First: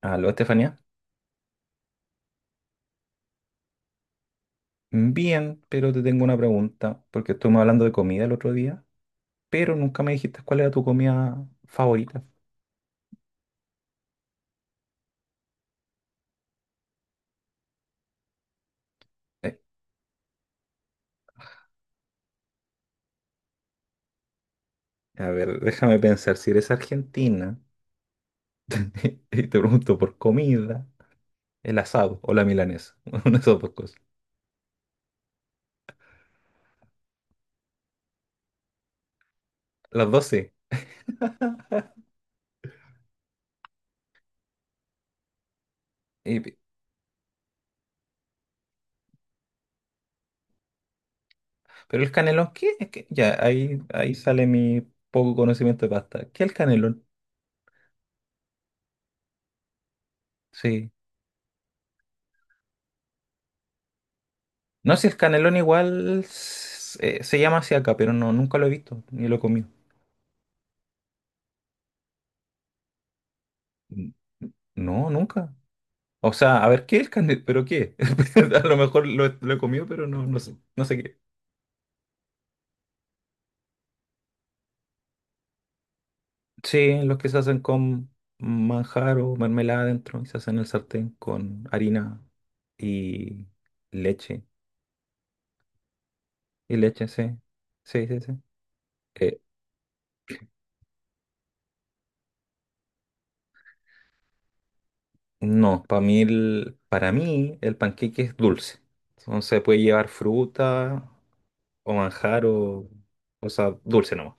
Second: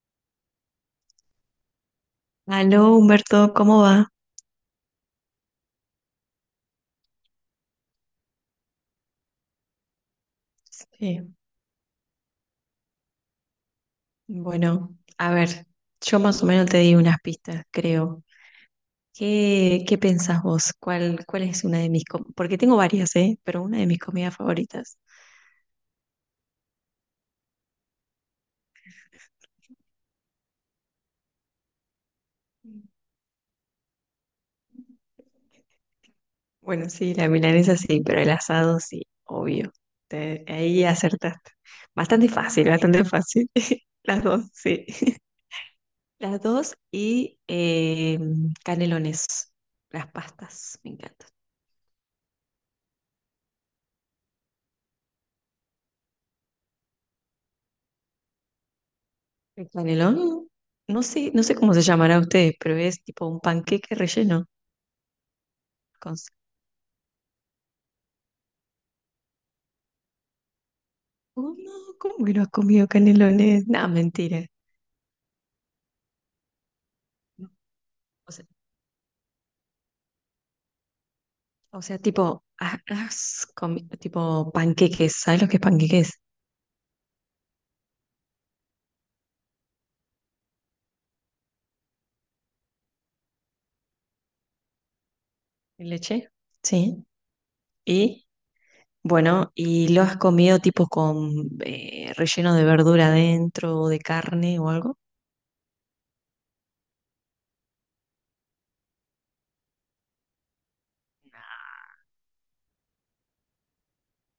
Aló, Estefanía. Aló, Humberto, ¿cómo va? Bien, pero te tengo una pregunta, porque estuvimos hablando de comida el otro día, pero nunca me dijiste cuál era tu Sí, comida favorita. bueno, a ver, yo más o menos te di unas pistas, creo. Eh, ¿Qué pensás vos? ¿Cuál es una de mis com- Porque tengo varias, ¿eh? Pero una de mis comidas favoritas. a ver, déjame pensar, si eres argentina y te pregunto por comida, el asado o la milanesa, una de esas dos cosas. Bueno, sí, la milanesa sí, pero el asado sí, obvio. Las dos Te- sí. ahí acertaste. Bastante fácil, bastante fácil. Las dos, sí. Las Y- dos y canelones, las pastas, me encanta. pero el canelón, ¿qué? Es que ya, ahí sale mi poco conocimiento de pasta. ¿Qué es el canelón? El canelón, Sí. no sé, no sé cómo se llamará a ustedes, pero es tipo un panqueque relleno No, si el canelón con igual sa- se llama así acá, pero no, nunca lo he visto ni lo he comido. Oh, no, ¿cómo que no has comido canelones? No, N- mentira. No, nunca. O sea, a ver, ¿qué es el candido? ¿Pero qué? O sea, A lo mejor he lo he comido, pero no, no sé qué. o sea, tipo, ha- has comi- tipo panqueques, ¿sabes lo que es panqueques? Sí, los que se hacen con manjar o mermelada adentro y se hacen en el sartén con harina y leche. ¿De leche? Y Sí. leche, sí. Sí, sí, Y sí. Eh, bueno, y lo has comido tipo con relleno de verdura adentro, o de carne o algo. no, para mí el, panqueque es dulce. Entonces puede llevar fruta o manjar o sea, dulce nomás,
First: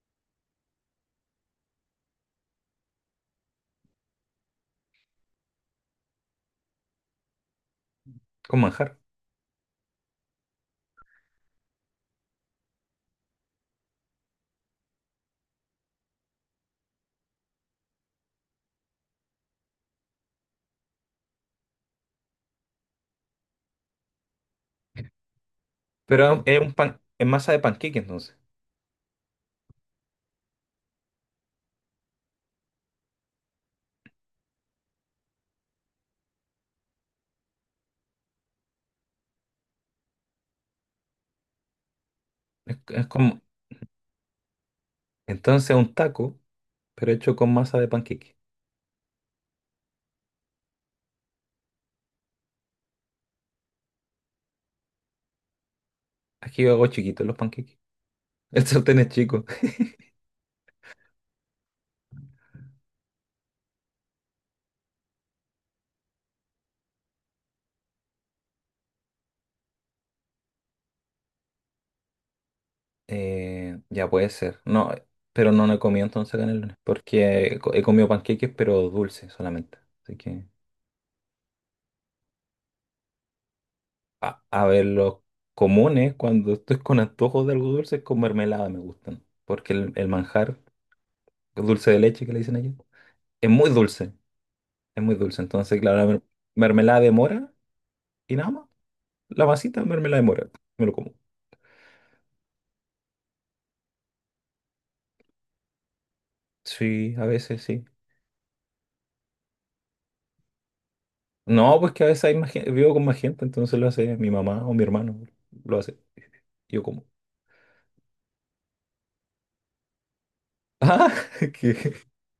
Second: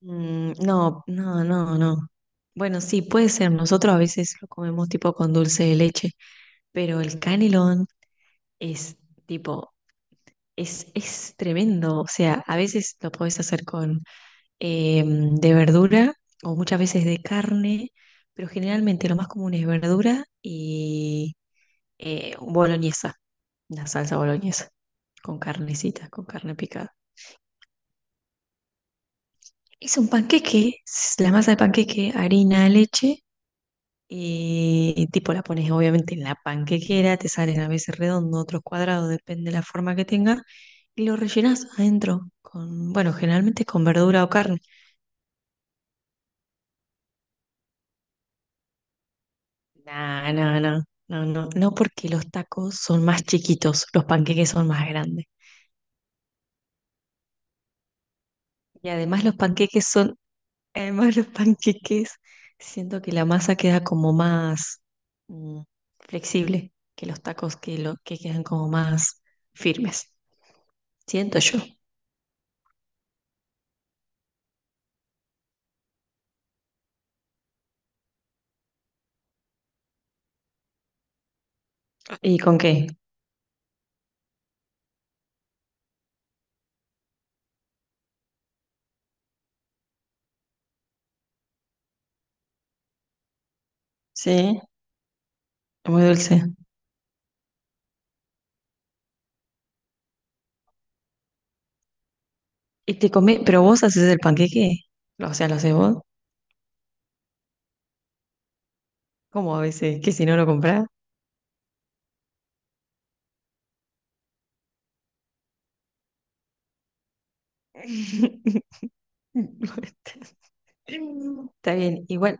Mm, no, no, no, no. Bueno, sí, puede ser. Nosotros a veces lo comemos tipo con dulce de leche. Pero el canelón con es manjar. tipo, es tremendo. O sea, a veces lo podés hacer con de verdura o muchas veces de carne, pero generalmente lo más común es verdura y boloñesa, la salsa boloñesa, con carnecita, con Pero carne picada. Es masa de panqueque entonces. Es un panqueque, es la masa de panqueque, harina, leche. Y tipo la pones obviamente en la panquequera, te salen a veces redondo, otros cuadrados, depende de la forma que tenga, y lo rellenas adentro Es, con, es bueno, como, generalmente es con verdura o carne. entonces un taco, pero hecho con masa de panqueque. No, no, no, no, no, no porque los tacos son más chiquitos, los panqueques son más grandes. Aquí yo hago chiquitos los panqueques. El Y sartén es además los chico. panqueques son, además los panqueques, siento que la masa queda como más mm, flexible que los tacos que quedan como más firmes. Siento yo. Ya puede ser. No, pero no he comido entonces canelones. Porque he comido panqueques, pero dulces solamente. Así que, ¿Y con qué? a ver, los comunes, cuando estoy con antojos de algo dulce, con mermelada me gustan. Porque el manjar, el dulce de leche que le dicen allá, es muy dulce. Sí, Es muy dulce. Entonces, es claro, muy la mer- dulce. mermelada de mora y nada más. La masita de mermelada de mora. Me lo como. Y te comés, pero vos haces el panqueque. O sea, lo haces vos. Sí, a veces sí. Como a veces? ¿Que si no lo comprás? No, pues que a veces hay más vivo con más gente, entonces lo hace mi mamá o mi hermano. Lo hace. Yo como. Ah, Está ¿qué? bien, igual.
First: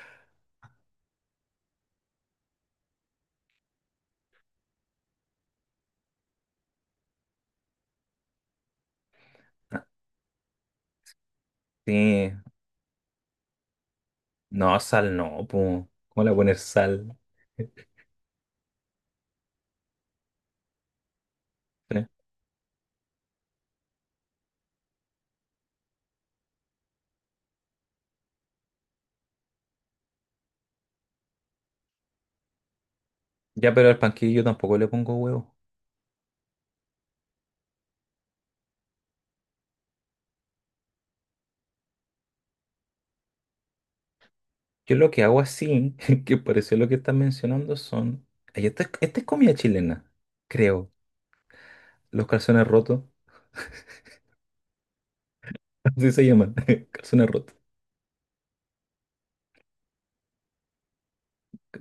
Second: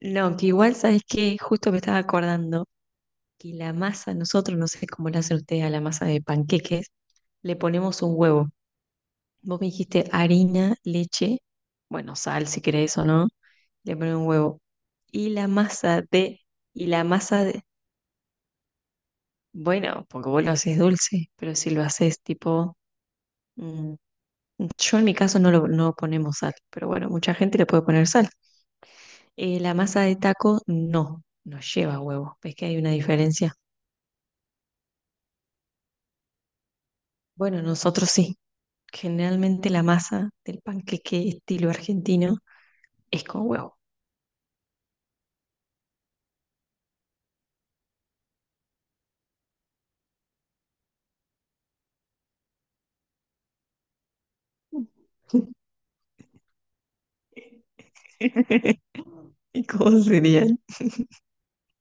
No, que igual sabes que justo me estaba acordando que la masa, nosotros, no sé cómo la hacen ustedes a la masa de panqueques, le ponemos un huevo. Vos me dijiste harina, leche, bueno, Sí. sal si querés o no, le pones un huevo. No, sal Y no, la pues. masa ¿Cómo le voy a de, poner y la sal? masa de, Bueno, porque vos lo haces dulce, pero si lo Sí. haces tipo, mm, yo en mi caso no ponemos sal, pero bueno, mucha gente le puede poner sal. La masa de taco no, no lleva huevo, ves que hay una diferencia. Ya, pero al panquillo yo tampoco le pongo huevo. Bueno, nosotros sí, generalmente la masa del panqueque estilo argentino es con huevo. Yo lo que hago así, que pareció lo que estás mencionando, son. Ay, esta es comida chilena, creo. Los calzones rotos, así se llaman. Calzones rotos. ¿Y cómo serían?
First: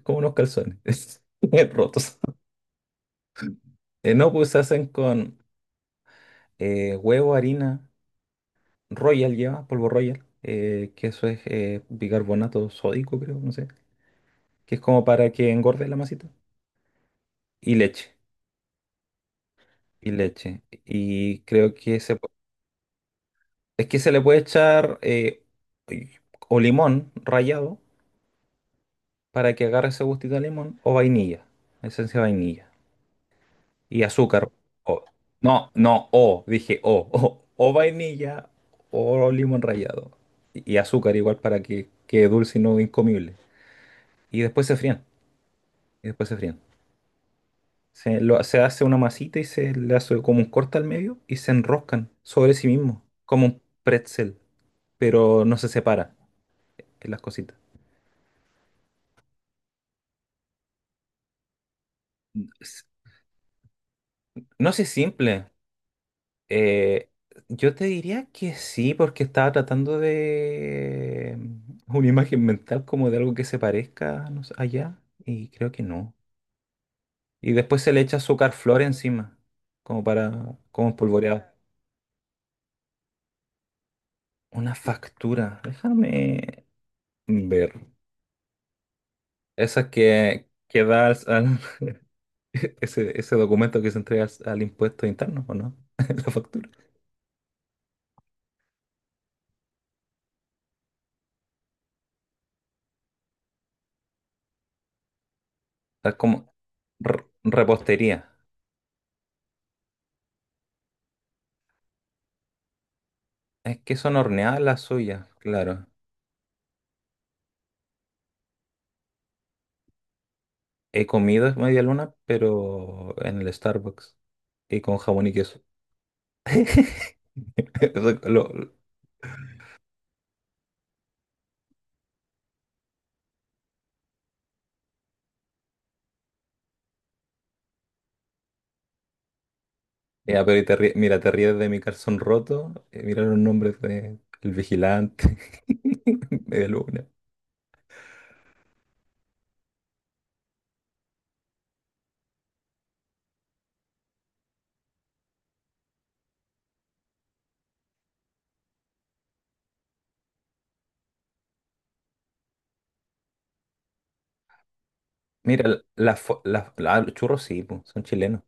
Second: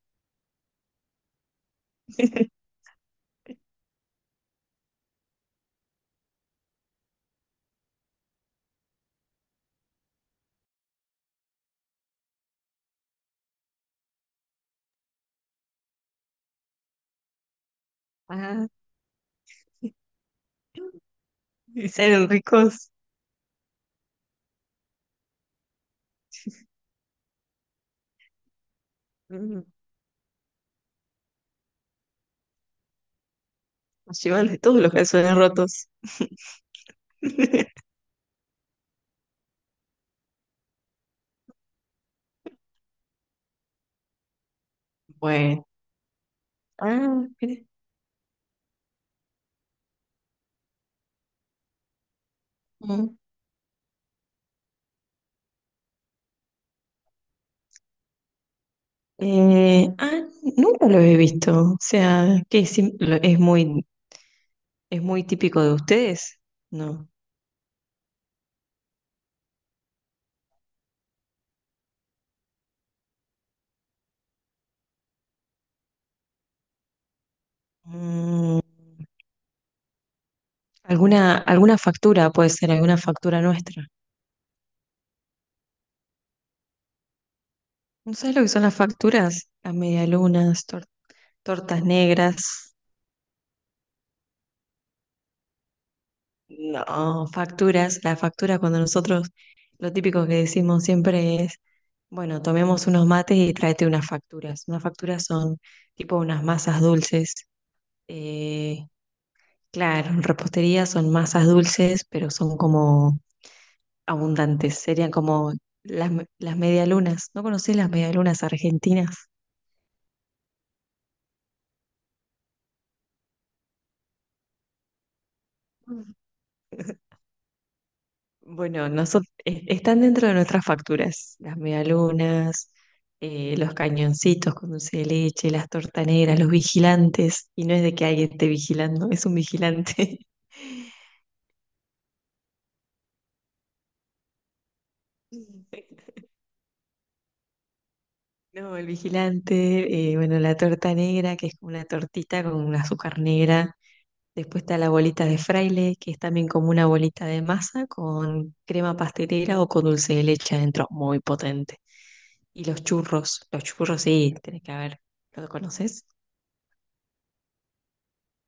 Como unos calzones. Rotos. No, pues se hacen con, huevo, harina, Royal lleva, polvo Royal, que eso es bicarbonato sódico, creo, no sé, que es como para que engorde la masita, y leche, Ah, y leche. Y creo y que salen ricos, es que se le puede echar o limón rallado para mm, que agarre ese gustito de limón, o vainilla, esencia de vainilla, y llevan azúcar. de todos los o- calzones no, rotos. no, o, dije o vainilla o limón rallado. Y azúcar igual para que quede dulce y no incomible. Y después se frían. Bueno, Y después se frían. ah, mira. Se hace una masita y se le hace como un corte al medio y se enroscan sobre sí mismo, Mm. como un pretzel, pero no se separa en las cositas. Ah, nunca lo he visto. O sea, que es, S- sim- lo- No sé, es muy simple. típico de ustedes, ¿no? Eh, yo te diría que sí, porque estaba tratando de una imagen mental como de algo que se parezca, no sé, allá, y creo que no. Y después se le echa azúcar Mm, flor encima, como alguna, espolvoreado. alguna factura puede ser, alguna factura nuestra. Una factura. Déjame ver. ¿No sabes lo que son las facturas? Las Esa que, medialunas, que tor- da tortas negras. ese documento que se entrega al impuesto interno, ¿o no? La factura. No, facturas. La factura cuando nosotros, lo típico que decimos siempre es, bueno, tomemos unos mates y tráete unas facturas. Unas facturas son Es tipo unas como masas r- dulces. repostería. eh, Claro, en repostería son masas dulces, pero son como Es que son horneadas abundantes. las Serían suyas, como claro. las medialunas. ¿No conocés las medialunas argentinas? He comido media luna, pero en el Starbucks. Y con jamón y queso. Mm. Eso lo- lo- Bueno, nosotros, están dentro de nuestras facturas. Las medialunas, los cañoncitos con dulce de leche, las tortaneras, los vigilantes. Y no es de que alguien esté vigilando, es un vigilante. Ya, pero mira, te ríes de mi calzón roto. Mira los nombres de El Vigilante. Mm. Media luna. No, el vigilante, bueno, la torta negra, que es como una tortita con un azúcar negra. Después está la bolita de fraile, que es también como una bolita de masa con crema pastelera o con dulce de leche adentro, muy potente. Y los churros sí, tenés que haber, ¿lo Mira, las conoces? la, fo- la- la- los churros sí, po, son chilenos.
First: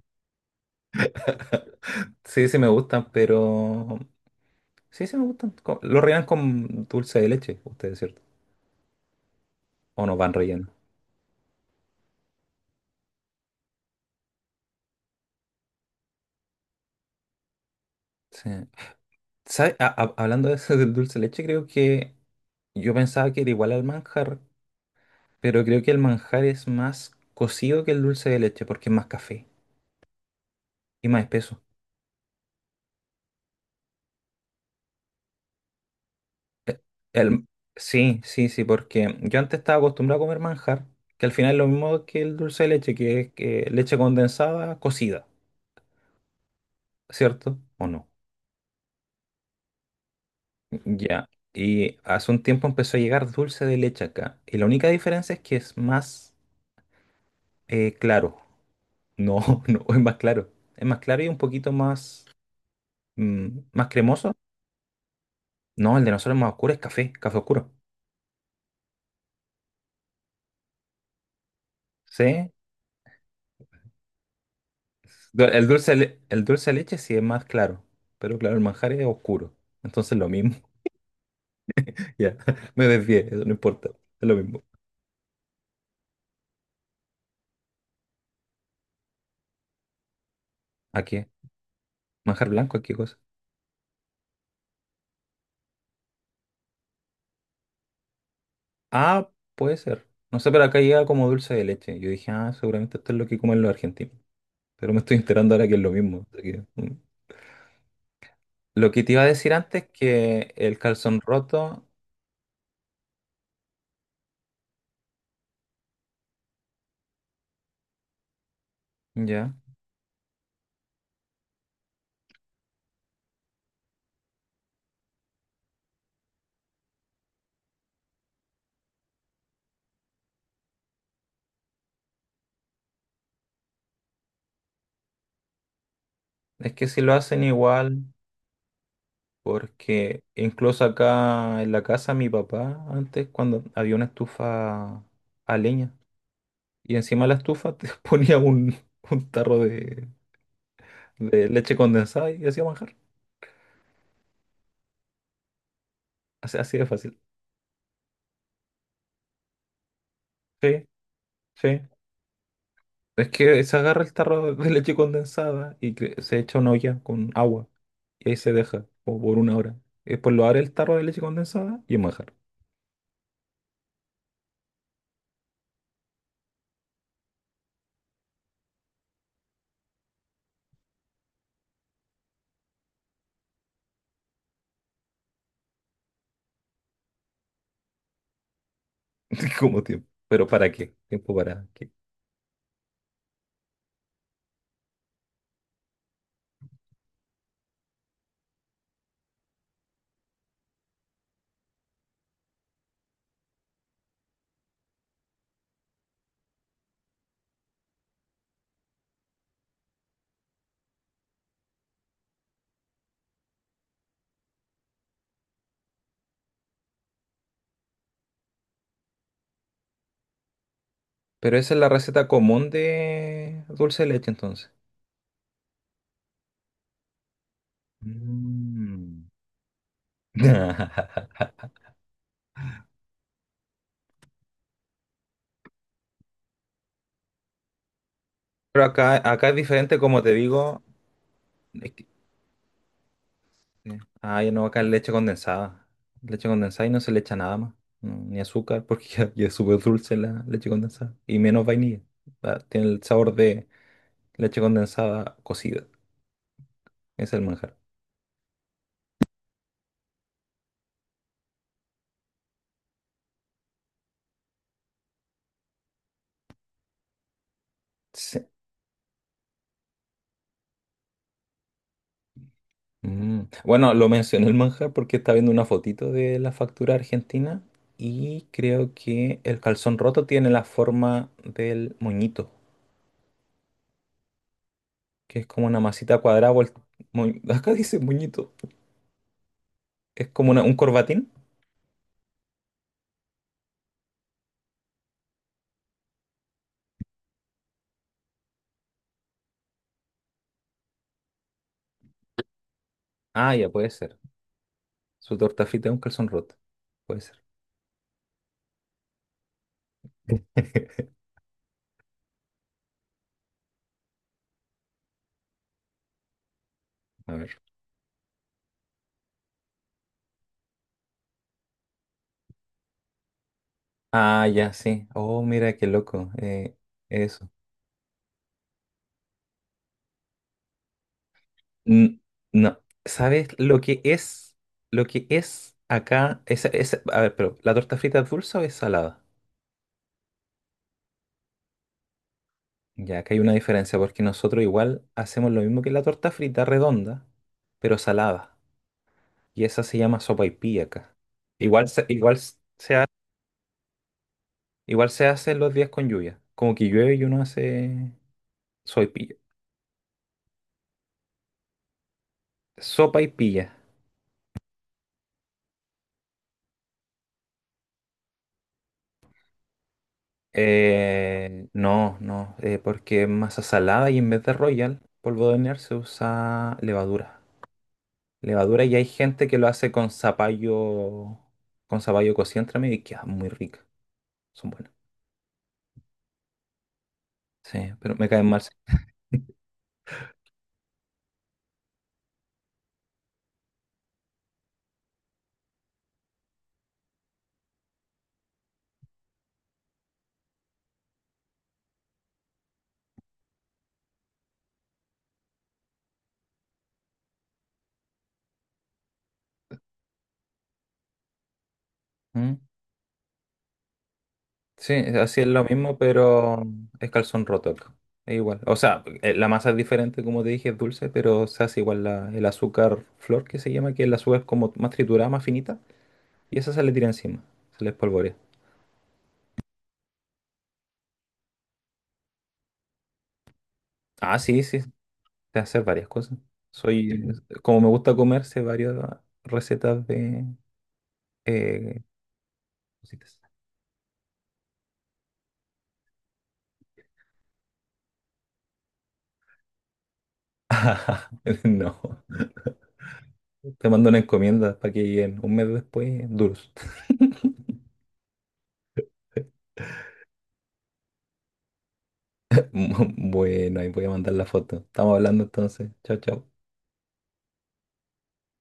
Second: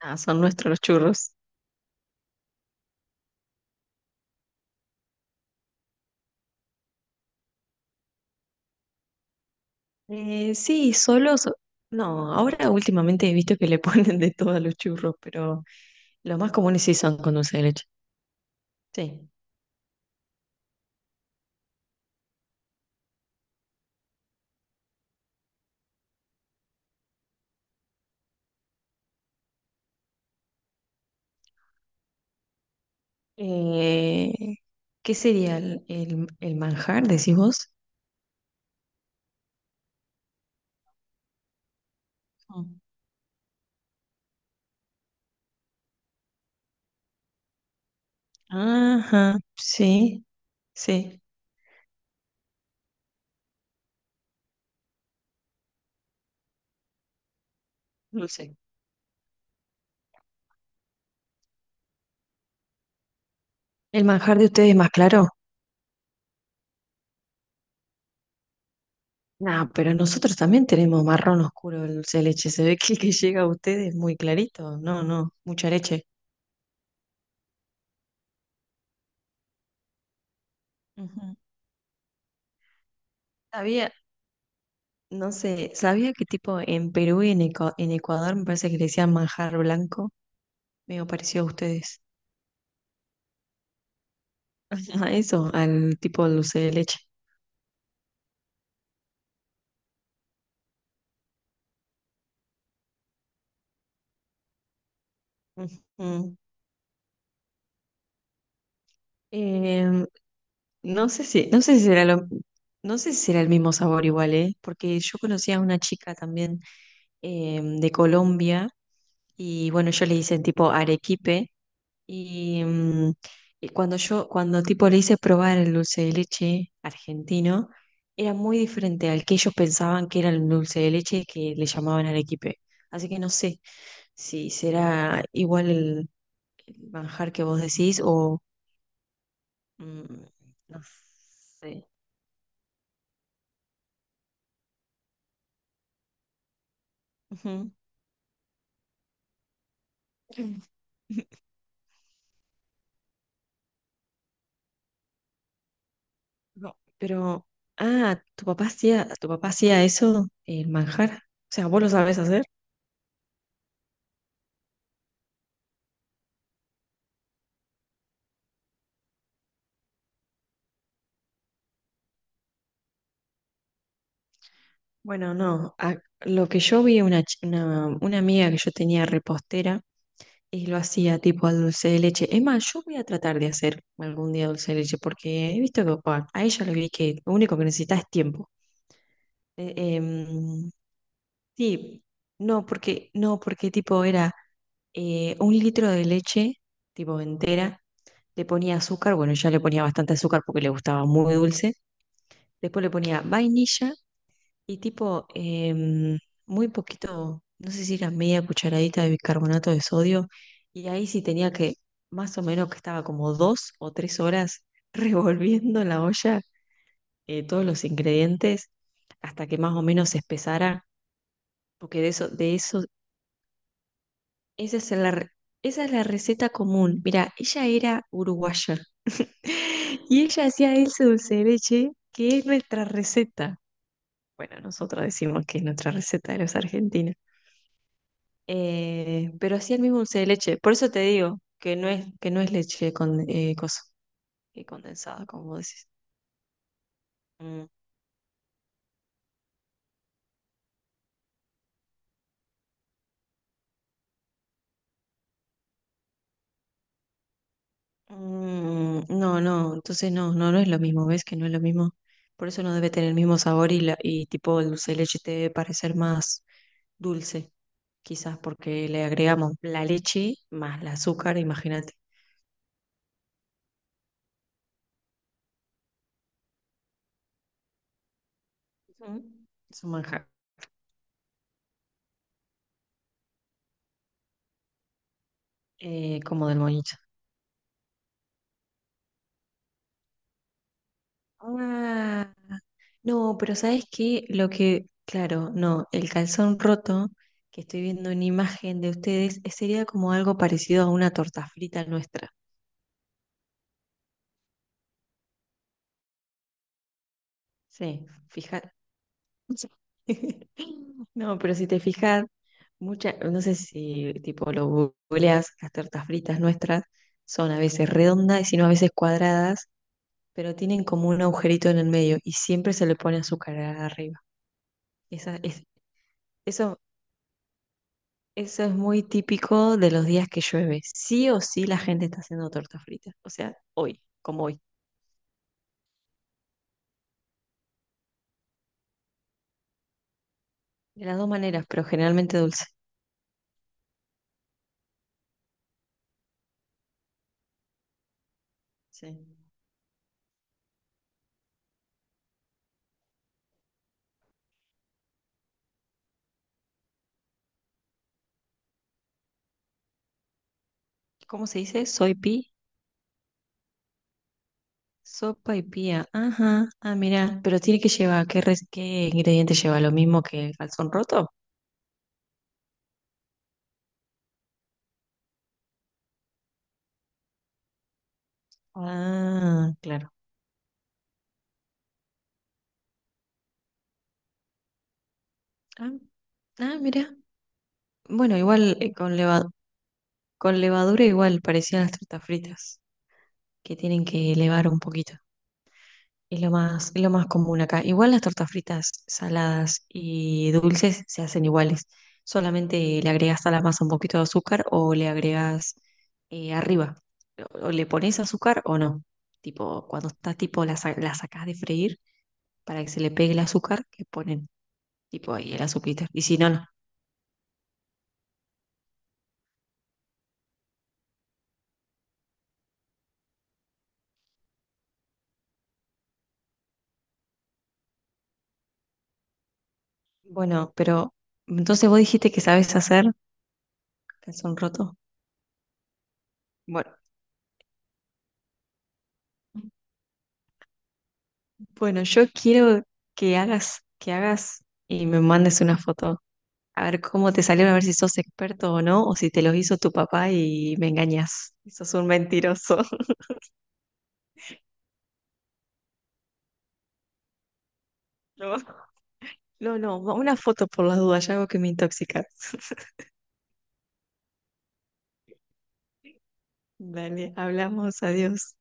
Ah, son nuestros los churros. Sí, sí me gustan, pero... Sí, sí me gustan. Lo rellenan con dulce de leche, ustedes, ¿cierto? O no van relleno. Sí, solos, no, ahora últimamente he visto que le ponen de todo a los churros, pero los más comunes sí son con dulce de leche. Sí. Sí. ¿Sabe? Hablando de eso del dulce de leche, creo que yo pensaba que era igual al manjar, pero creo que el manjar es más cocido que el dulce de leche porque es más café y más espeso. Eh, ¿qué sería el, el manjar, decís El... vos? Sí, sí, sí, porque yo antes estaba acostumbrado a comer manjar, que al final es lo mismo que el dulce de Mm. leche, que es que leche condensada cocida, ¿cierto? ¿O no? Ajá, sí, sí. Ya. Y hace un tiempo empezó a llegar dulce de leche acá. Y la única diferencia es que es más claro. Dulce. No, no, es más claro. Es más claro y un poquito más El cremoso. manjar de ustedes es más claro. No, el de nosotros es más oscuro, es café, café oscuro. No, pero nosotros también tenemos marrón oscuro el dulce de leche. Sí. Se ve que el que llega a ustedes es muy clarito. No, no, El mucha dulce, de leche. le- el dulce de leche sí es más claro. Pero claro, el manjar es oscuro. Entonces lo mismo. Ujú. Ya, me desvié, eso no importa. Sabía, Es lo mismo. no sé, sabía que tipo en Perú y en Ecuador me parece que le decían manjar blanco. ¿A Me qué? pareció a ustedes. ¿Manjar blanco? ¿A qué cosa? A eso, al tipo de dulce de leche. Ah, puede ser. No sé, pero acá llega como dulce de leche. Yo dije, ah, seguramente esto es lo que comen los argentinos. Pero me estoy enterando ahora que es lo mismo. Ujú. Así que, mm. Lo que te iba a decir antes es Em, que el no calzón sé si, no sé roto, si será el mismo sabor igual, ¿eh? Porque yo conocía a una chica también de Colombia. ya, Y bueno, yo le hice tipo arequipe y, mm, y cuando tipo le hice probar el dulce de leche argentino, era muy diferente al que ellos pensaban que era el dulce de leche que le llamaban arequipe. Así que no sé si será igual el, es que el si lo manjar hacen que vos decís igual, o porque mm, no incluso acá en la sé. casa mi papá, antes cuando había una estufa a leña, y encima de la Ujú. estufa te ponía un, tarro de, Mm. de leche condensada y hacía manjar. Así, No, así de fácil. pero, ah, ¿tu papá hacía eso, el Sí, manjar? O sea, sí. ¿vos lo sabés hacer? Es que se agarra el tarro de leche condensada y se echa una olla con agua. Y ahí se deja, como por una hora. Y después lo abre el tarro de leche condensada y es manjar. Bueno, no, lo que yo vi, una amiga que yo tenía repostera y lo hacía tipo al dulce de leche. Es más, yo voy a tratar de hacer algún día dulce de leche porque he visto que a ella le vi que lo único que necesita es tiempo. Eh, Como tiempo. Pero ¿para em, qué? Tiempo para qué. sí, no, porque, no, porque tipo era un litro de leche, tipo entera, le ponía azúcar, bueno, ya le ponía bastante azúcar porque le gustaba muy dulce. Después le ponía vainilla. Y tipo, muy poquito, no sé si era media cucharadita de bicarbonato de sodio, y ahí sí tenía que, más o menos que estaba como 2 o 3 horas revolviendo en la olla todos los ingredientes hasta que más o menos se espesara, Pero esa es la porque receta común de dulce de leche entonces. esa es la, re- esa es la receta común. Mira, ella era uruguaya Mm. y ella hacía ese dulce de leche que es nuestra receta. Bueno, nosotros decimos que es nuestra receta de los argentinos. Pero acá, Eh, acá es pero sí el diferente, mismo dulce como de te leche. Por digo. eso te digo que no Es es, que no es leche con, cosa, Sí. Ah, yo no, acá es leche condensada, como vos condensada. decís. Leche condensada y no se le echa nada Mm. más. No, ni azúcar, porque ya es súper dulce la leche condensada. Y menos vainilla. Ah, tiene el sabor de leche condensada cocida. Es el manjar. Mm, no, no, entonces no, no, no es lo mismo, ¿ves que no es lo mismo? Por eso no debe tener el mismo sabor y tipo el dulce de leche te debe parecer más dulce, quizás Sí. porque le agregamos la leche más el azúcar, imagínate. Mm. Bueno, lo mencioné el manjar porque estaba viendo una fotito de la factura argentina y creo que Mm. el Es un calzón roto manjar, tiene la forma del moñito, que es como una masita como cuadrada. del monito. Acá dice moñito. Es como un corbatín. No, pero ¿sabes qué? Lo que, claro, no, el calzón roto, que estoy viendo una imagen de ustedes, sería como algo parecido a una torta frita nuestra. Ah, ya puede ser. Su torta frita es un calzón roto. Puede ser. Sí, fija. No, pero si te fijas, muchas, no sé si tipo lo googleas, las tortas fritas nuestras A son ver. a veces redondas y si no a veces cuadradas, pero tienen como un agujerito en el medio y siempre se le pone azúcar arriba. Ah, ya, sí. Esa, Oh, es, mira, qué loco. Eh, eso eso. Eso es muy típico de los días que llueve. Sí o sí la gente está N- haciendo torta no. frita. O ¿Sabes sea, lo que hoy, como es? hoy. Lo que es acá. A ver, pero ¿la torta frita es dulce o es salada? De las dos maneras, pero generalmente dulce. Ya, acá hay una diferencia porque nosotros igual hacemos lo mismo que la torta frita redonda, pero salada. Sí. Y esa se llama sopaipilla acá. Igual se, igual se, ha- igual se hace los días con lluvia. Como que llueve y uno hace sopaipilla. ¿Cómo se dice? Soy pi. Sopa y pilla. Sopa y pía. Ajá. Ah, mira. Pero tiene que llevar, ¿qué ingrediente lleva? ¿Lo mismo que el calzón roto? No, no, porque es masa salada y en vez de Royal, polvo de hornear, se usa levadura. Levadura y hay gente que lo Ah, hace claro. Con zapallo cocido entre medio y queda muy rica. Son buenas. Ah, ah, mira. Sí, pero me Bueno, caen mal. Sí. igual con levadura igual parecían las tortas fritas, que tienen que elevar un poquito. Es lo más común acá. Igual las tortas fritas saladas y dulces se hacen iguales. Solamente le agregas a la masa un poquito de azúcar o le agregas arriba. O le pones azúcar o no. Tipo, cuando está tipo, la sacás de freír ¿Mm? para que se le pegue el azúcar, le ponen Sí, tipo así es ahí el lo mismo, azuquita. Y si no, pero no. es calzón roto acá. Es igual. O sea, la masa es diferente, como te dije, es dulce, pero se hace igual el azúcar flor que se llama, que el azúcar es como más triturada, más finita, y esa se le tira encima, se le espolvorea. Bueno, pero entonces vos dijiste que sabes hacer Ah, calzón sí, sí, roto. de hacer varias cosas. Bueno, Soy, como me gusta comer, sé varias recetas de eh, bueno, yo quiero que cositas. hagas, que hagas y me mandes una foto. A ver cómo te salieron, a ver si sos experto o no, o si te los hizo tu papá y me engañas. Sos No, un mentiroso. te mando una encomienda para que lleguen un mes después duros. No, no, no, una foto por las dudas, ya algo que me intoxica. Bueno, ahí voy a mandar la foto. Estamos hablando entonces. Chao, chao. Dale, hablamos, adiós.